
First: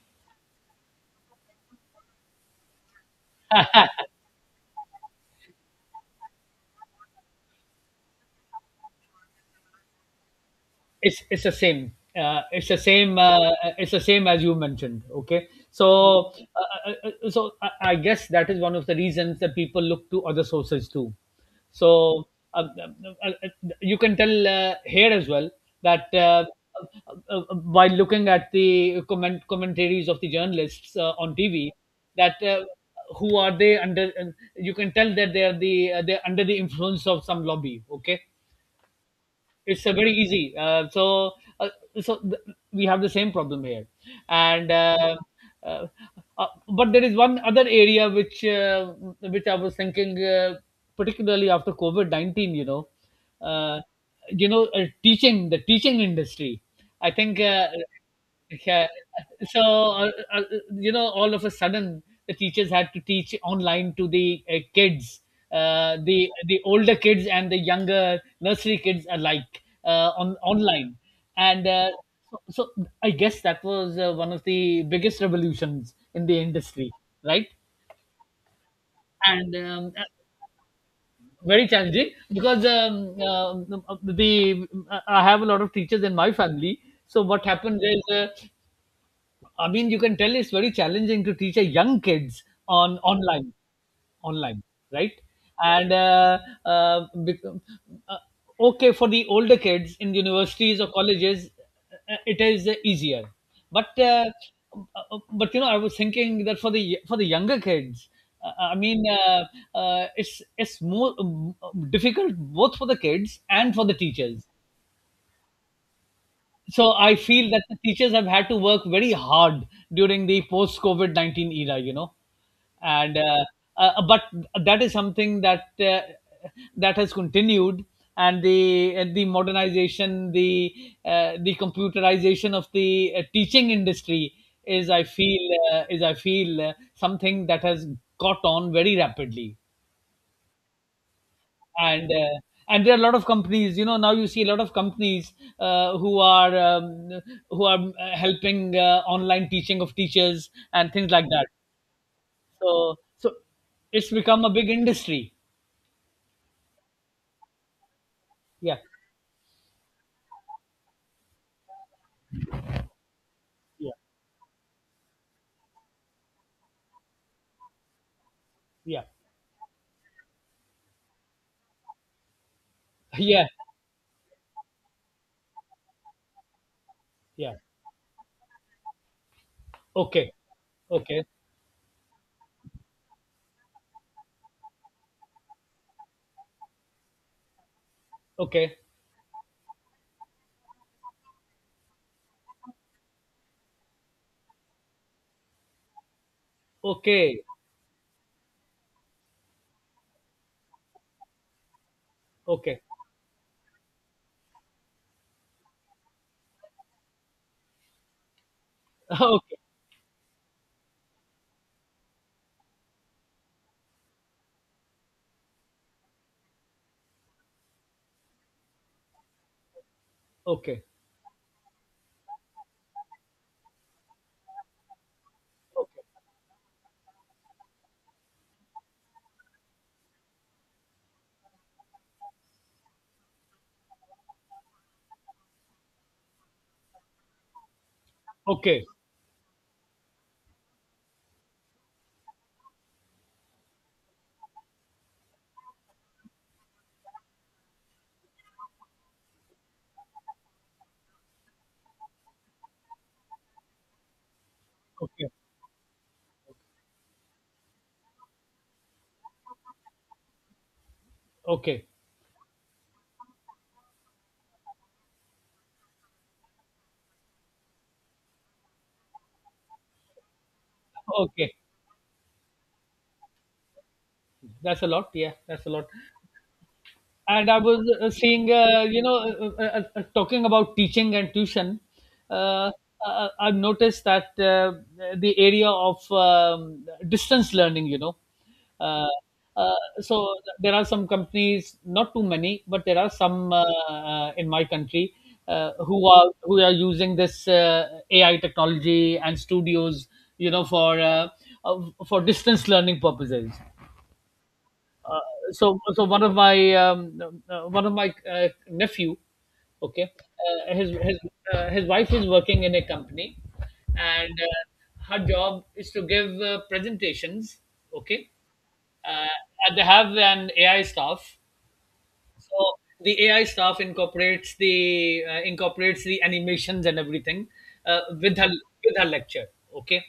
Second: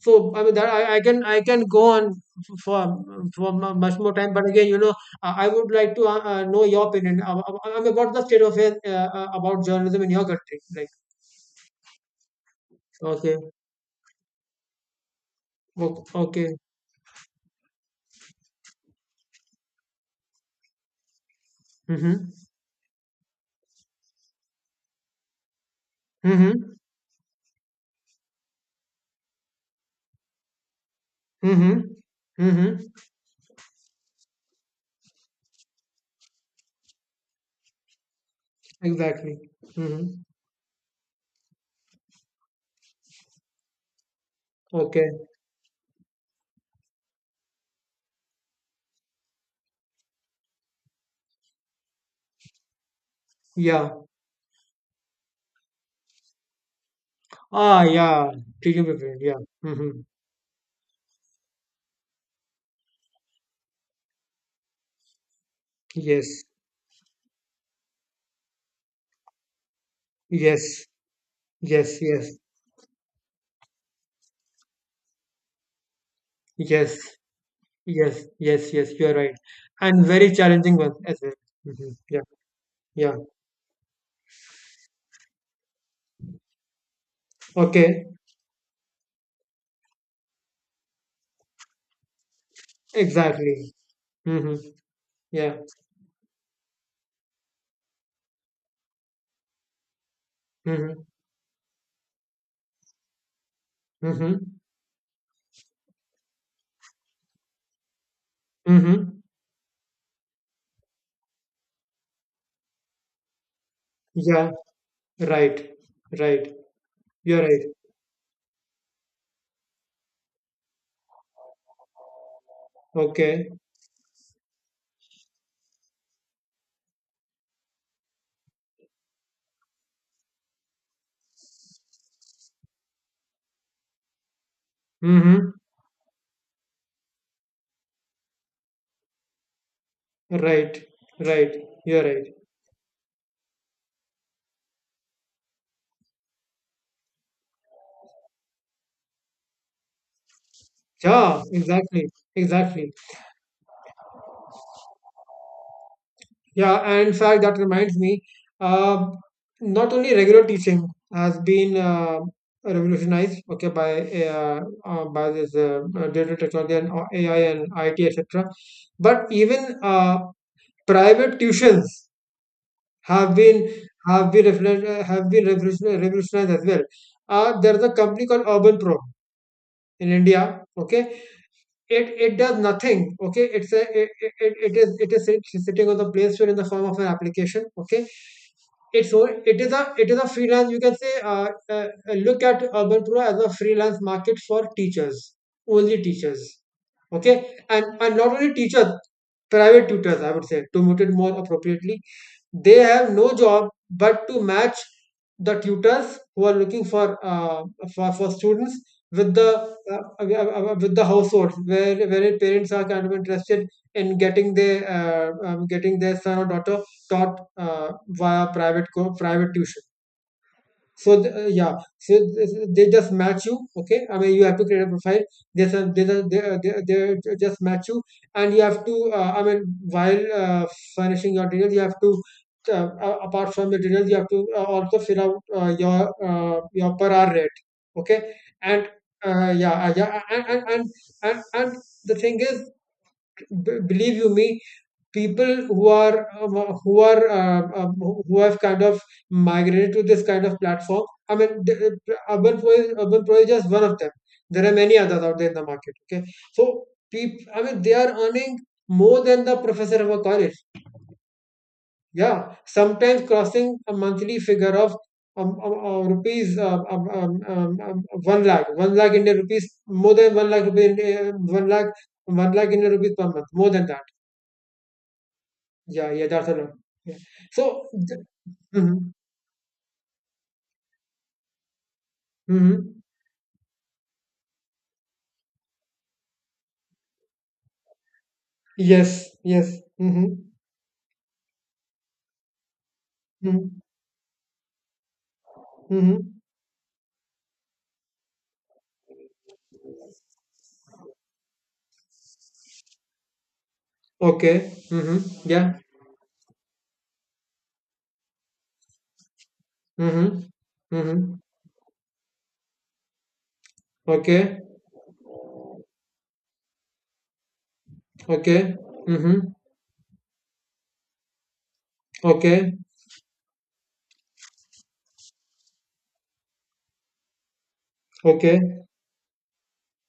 so I mean that I can, I can go on f- for for much more time, but again, you know, I would like to know your opinion about the state of affairs about journalism in your country. Like,
It's the same.
okay,
It's the same as you mentioned, okay, so
okay,
I guess that is one of the reasons that people look to other sources too. So
mm-hmm,
um, um, uh, uh, you can tell here as well that
mm-hmm,
uh, uh, while looking at the commentaries of the journalists on TV,
mm-hmm,
that
mm-hmm,
who are they under? You can tell that they are the they're under the influence of some lobby, okay.
exactly,
It's very
mm-hmm,
easy. Uh, so th- we have the same problem here, and
okay,
uh, but there is one other area which I was thinking, particularly after COVID 19. Uh,
yeah,
you know, teaching the teaching industry. I think
ah, yeah, teaching
yeah.
prepared, yeah,
So
mm-hmm,
you know, all of a sudden, the teachers had to teach online to the kids, uh, the
yes,
the older kids and the younger nursery kids alike on
yes,
online. And
yes, yes,
so, so I guess that was one of the biggest revolutions in the industry,
yes,
right?
yes, yes, yes, you are right,
And
and very challenging one as well.
very
Mm-hmm.
challenging,
Yeah.
because
Yeah.
the I have a lot of teachers in my family, so what happened is
Okay.
I mean, you can tell it's very challenging to teach a young kids on online,
Exactly. Mm-hmm.
online, right?
Yeah.
And uh, bec- uh, okay, for the older kids in universities or
Mm-hmm.
colleges, it is easier, but uh,
Mm-hmm.
uh, but you know, I was thinking that for the younger kids, uh, i mean
Mm-hmm.
uh, it's more difficult, both for the kids and for the teachers.
Yeah. Right. Right.
So I
You're
feel that
right.
the teachers have had to work very hard during the post COVID 19 era, you know. And
Okay.
but that is something that that has continued, and the modernization, the computerization of the teaching industry is, I feel,
Mm-hmm.
something that has got on very rapidly.
Right. Right. You're
And
right.
and there are a lot of companies, you know, now you see a lot of companies uh, who are um, who are helping online teaching of teachers and things like
Yeah.
that.
Exactly. Exactly.
So so it's become a big industry.
Yeah. And in fact, that reminds me.
Yeah,
Uh, Not only regular teaching has been revolutionized. Okay,
yeah,
by this digital technology and AI and IT, etc.
yeah,
But even private tuitions have
yeah,
been have been reflect, have been revolutionized, revolutionized as well.
yeah,
There's a company called Urban Pro in
okay,
India. Okay,
okay,
it does nothing. Okay, it's a it, it, it it is sitting on the Play Store in the form of an application. Okay,
okay,
it is a freelance. You can say look at Urban Pro as a freelance market for teachers, only teachers. Okay,
okay,
and not only teachers, private tutors. I would say, to put it more appropriately, they
okay,
have no job but to match the tutors who are looking for students with the
okay,
households where parents are kind of interested in getting their son or daughter taught via private private tuition.
okay,
Yeah, they just match you. Okay, I mean you have to create a profile. They just match you, and you have to. I mean while furnishing your details, you have to. Apart from the details, you have to also fill out your per hour rate. Okay, and
okay,
uh, yeah, uh, yeah, and and and and the thing is, believe you me, people who have kind of migrated to this kind of platform. I mean, Urban Pro is just one of them. There are many others
okay,
out there in the market. Okay, so people, I mean, they are earning more than the professor of a college.
okay, okay,
Yeah, sometimes crossing a monthly figure of rupees one lakh, Indian rupees, more than one lakh rupees,
okay.
one lakh Indian rupees per month, more than that.
That's a lot, yeah, that's a lot.
Yeah, yeah, that's a lot. Yeah.
And I was
So,
seeing, you
mhm,
know, talking about teaching and tuition. Uh,
mhm.
I've noticed that the area of distance learning, you know, uh,
Yes, yes.
uh,
Mm-hmm,
so there are some companies, not too many, but there are some
mm-hmm,
in my country uh, who are
mm-hmm.
who are using this AI technology and studios, you know, uh, for distance learning purposes.
Okay. Mm-hmm. Yeah.
So so one of my nephew, okay,
Mm-hmm, mm-hmm.
his wife is working in a company, and
Okay.
her job is to give presentations, okay,
Okay.
uh,
Mm-hmm.
and they have an AI staff. So
Okay.
the AI staff incorporates the animations and everything uh, with her
Okay.
with her lecture, okay.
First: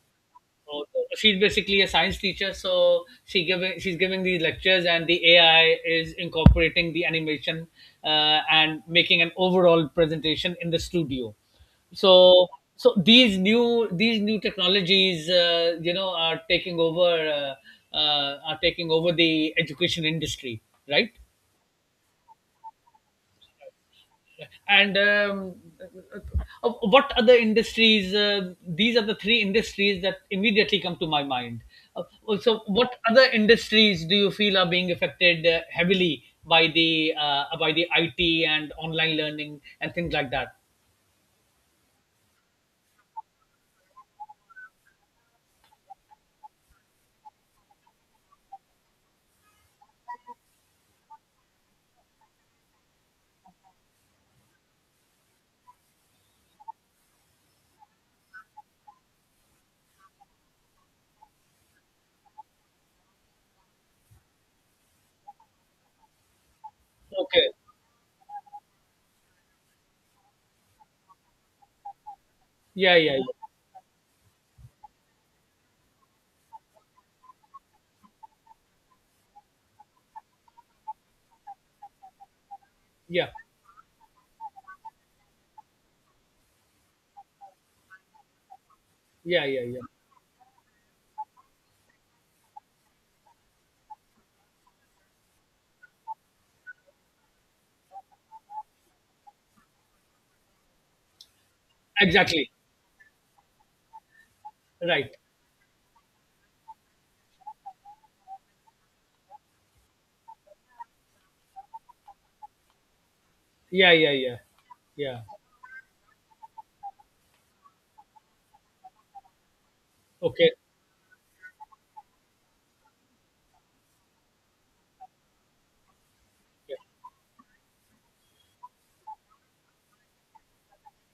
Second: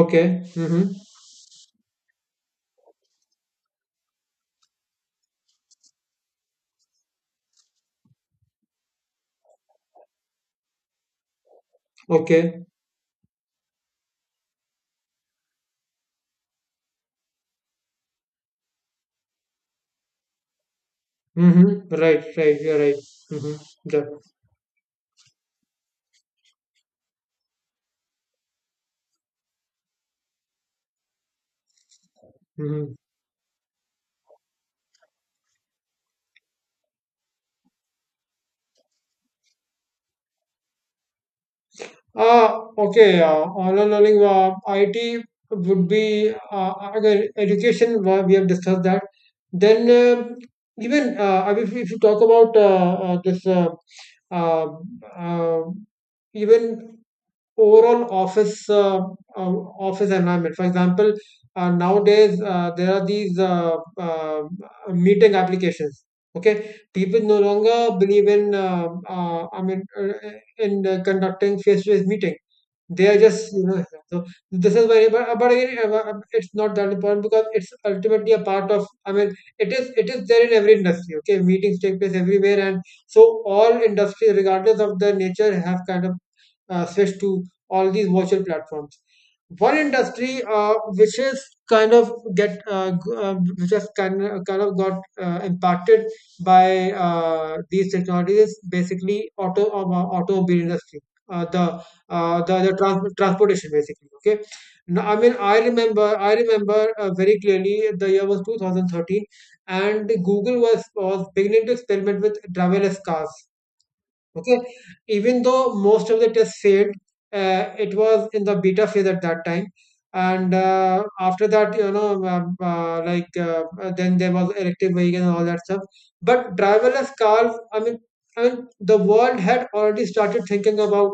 Okay. Mm-hmm.
So she's basically a science teacher, so she's giving these lectures, and the AI is incorporating the animation and making an overall presentation in the studio. So
Okay.
so these new technologies, you know, are taking over the education industry, right?
Mm-hmm. Right, right. You're right. Mm-hmm. Yeah.
And uh, what other industries these are the three industries that immediately come to my mind. uh, so
Mm-hmm.
what other industries do you feel are being affected heavily by the IT and online learning and things like that?
Okay, online learning, IT would be again education. We have discussed that. Then even I mean, if you talk about this, uh, uh, even overall office uh, office environment. For example, nowadays there are these meeting applications. Okay, people no
Okay,
longer believe in. I mean, in conducting face-to-face meetings.
yeah,
They are
yeah,
just, so this is very. But again, it's not that important, because it's ultimately a part of, I mean, it is there in every industry. Okay, meetings take place everywhere, and so
yeah,
all industries regardless of their nature have kind of switched to all these virtual platforms.
yeah, yeah, yeah,
One
yeah.
industry which has kind of, got impacted by these technologies is basically automobile industry. uh, the
Exactly,
Transportation, basically. Okay, now,
right,
I mean, I remember very clearly, the year was 2013, and Google was beginning to experiment with driverless cars.
yeah, yeah, yeah,
Okay,
yeah,
even though most of the tests failed, it was in the beta phase at that time,
okay.
and after that, then there was electric vehicle and all that stuff. But
Yeah.
driverless cars, I mean, the world had already started thinking about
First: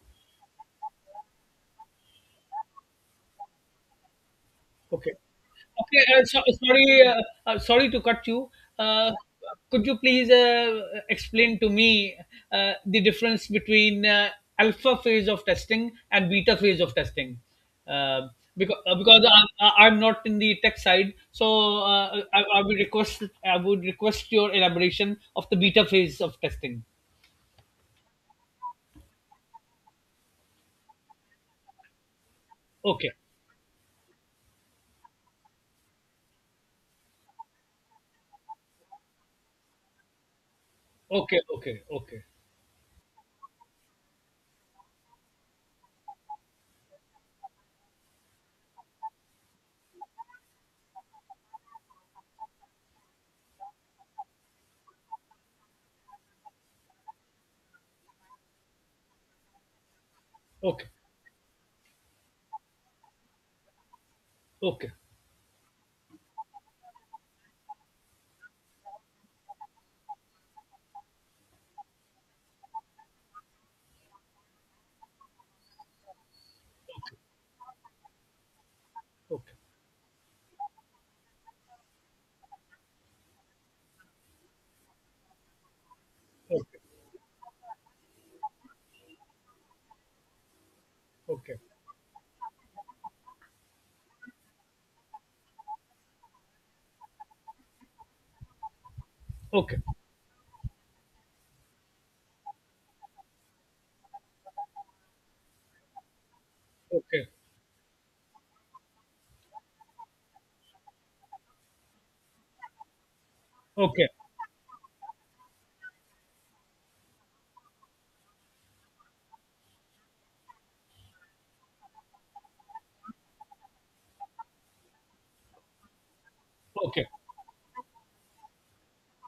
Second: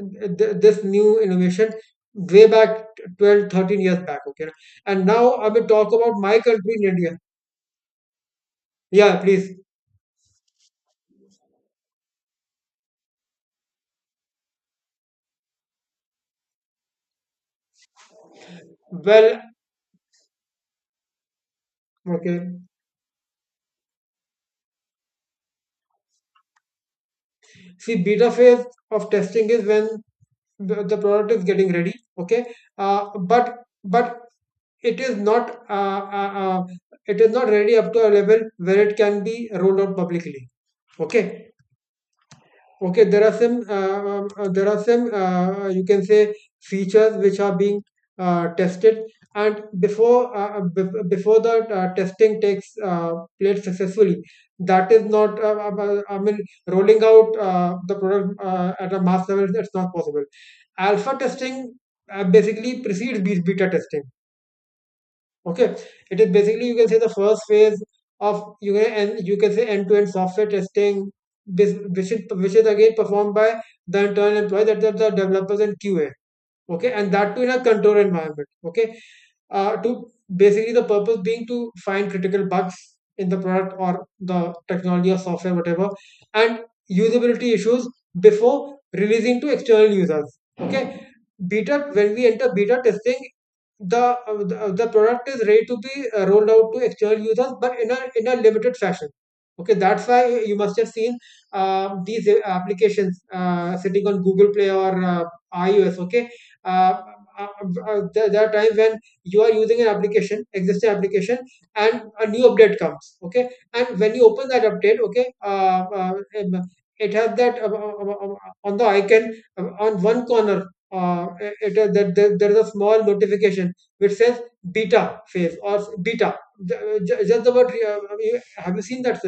this new innovation way back 12, 13 years back. Okay, and
Okay.
now I will talk
Okay,
about my
so,
country, in
sorry,
India.
sorry to cut you. Uh,
Yeah, please.
could you please explain to me the difference between alpha phase of testing and beta phase of testing? Uh, because
Well,
I'm not in the tech side, so
okay.
I would request your elaboration of the beta phase of testing.
See, beta phase of testing is when the product is getting ready, okay,
Okay,
but it is not uh, uh, uh, it is not ready up to a level where it can be rolled out publicly.
okay,
Okay,
okay, okay,
okay, there are some you can say features which are being tested, and before the testing takes place successfully, that is not I mean rolling out the product at a mass level, it's not possible.
okay,
Alpha testing basically precedes beta testing.
okay, okay,
Okay, it is basically, you can say, the first phase of, you can, and you can say, end-to-end software testing, which is, again performed by the internal employee, that are the developers and QA. Okay, and that too in a control environment. Okay, to basically the purpose being to find critical bugs in the product, or the technology or software, whatever, and
okay,
usability issues before releasing to external users. Okay,
okay, okay,
beta, when we enter beta testing, the the product is ready to be rolled out to external users, but in a limited fashion. Okay,
okay,
that's why you must have seen these applications sitting on Google Play, or iOS. Okay, uh,
okay,
there are times when you are using an application existing application, and a new update comes. Okay, and
okay.
when you open that update, okay, um, it has that on the icon, on one corner, there is a small notification which says beta phase, or beta.
Okay.
Just the word, have you seen that?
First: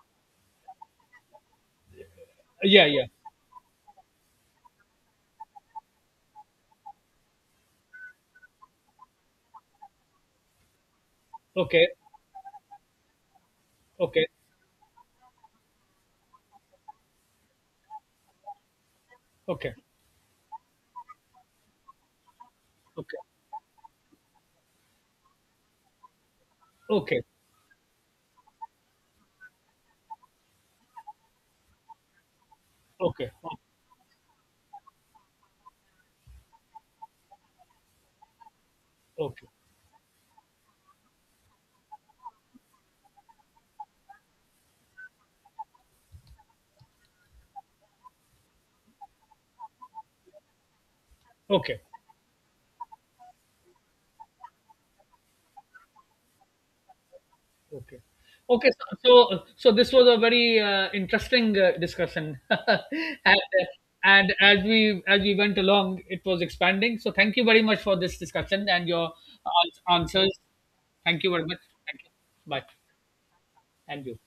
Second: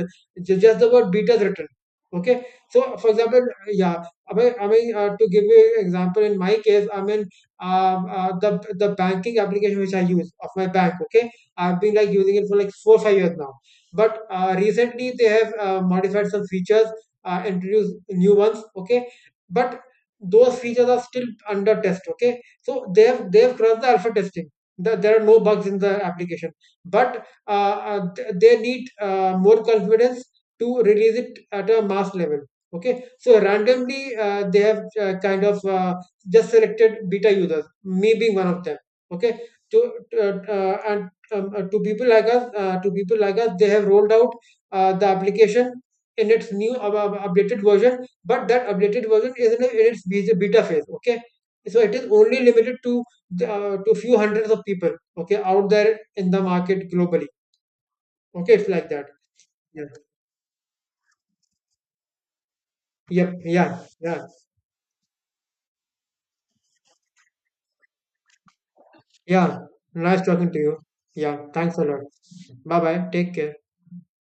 Just the word beta is written. Okay.
Yeah,
So,
yeah.
for example, yeah, I mean to give you an example, in my case, I mean, um, uh, the the banking application which I use of my bank, okay, I've
Okay.
been like using it for like 4 or 5 years now. But
Okay.
recently they have modified some features, introduced new ones, okay.
Okay.
But those features are still under test, okay. So they
Okay.
have they have crossed the alpha testing. There are no bugs in the application,
Okay.
but they need more confidence to release it at a mass level. Okay,
Okay.
so randomly they have kind of just selected beta users, me being one of them. Okay,
Okay.
to and to people like us they have rolled out the application in its new, updated version, but that updated version is in its beta phase. Okay, so
Okay.
it is only limited to few hundreds of people, okay, out there in the market globally.
Okay.
Okay, it's
Okay.
like
So,
that.
so so
Yeah.
this was a very interesting discussion,
Yep.
and,
Yeah. Yeah.
and as we went along, it was expanding. So, thank you very much for this discussion and your
Yeah. Nice
answers.
talking to you.
Thank you
Yeah,
very much.
thanks a lot.
Thank you. Bye.
Bye bye, take care.
And you.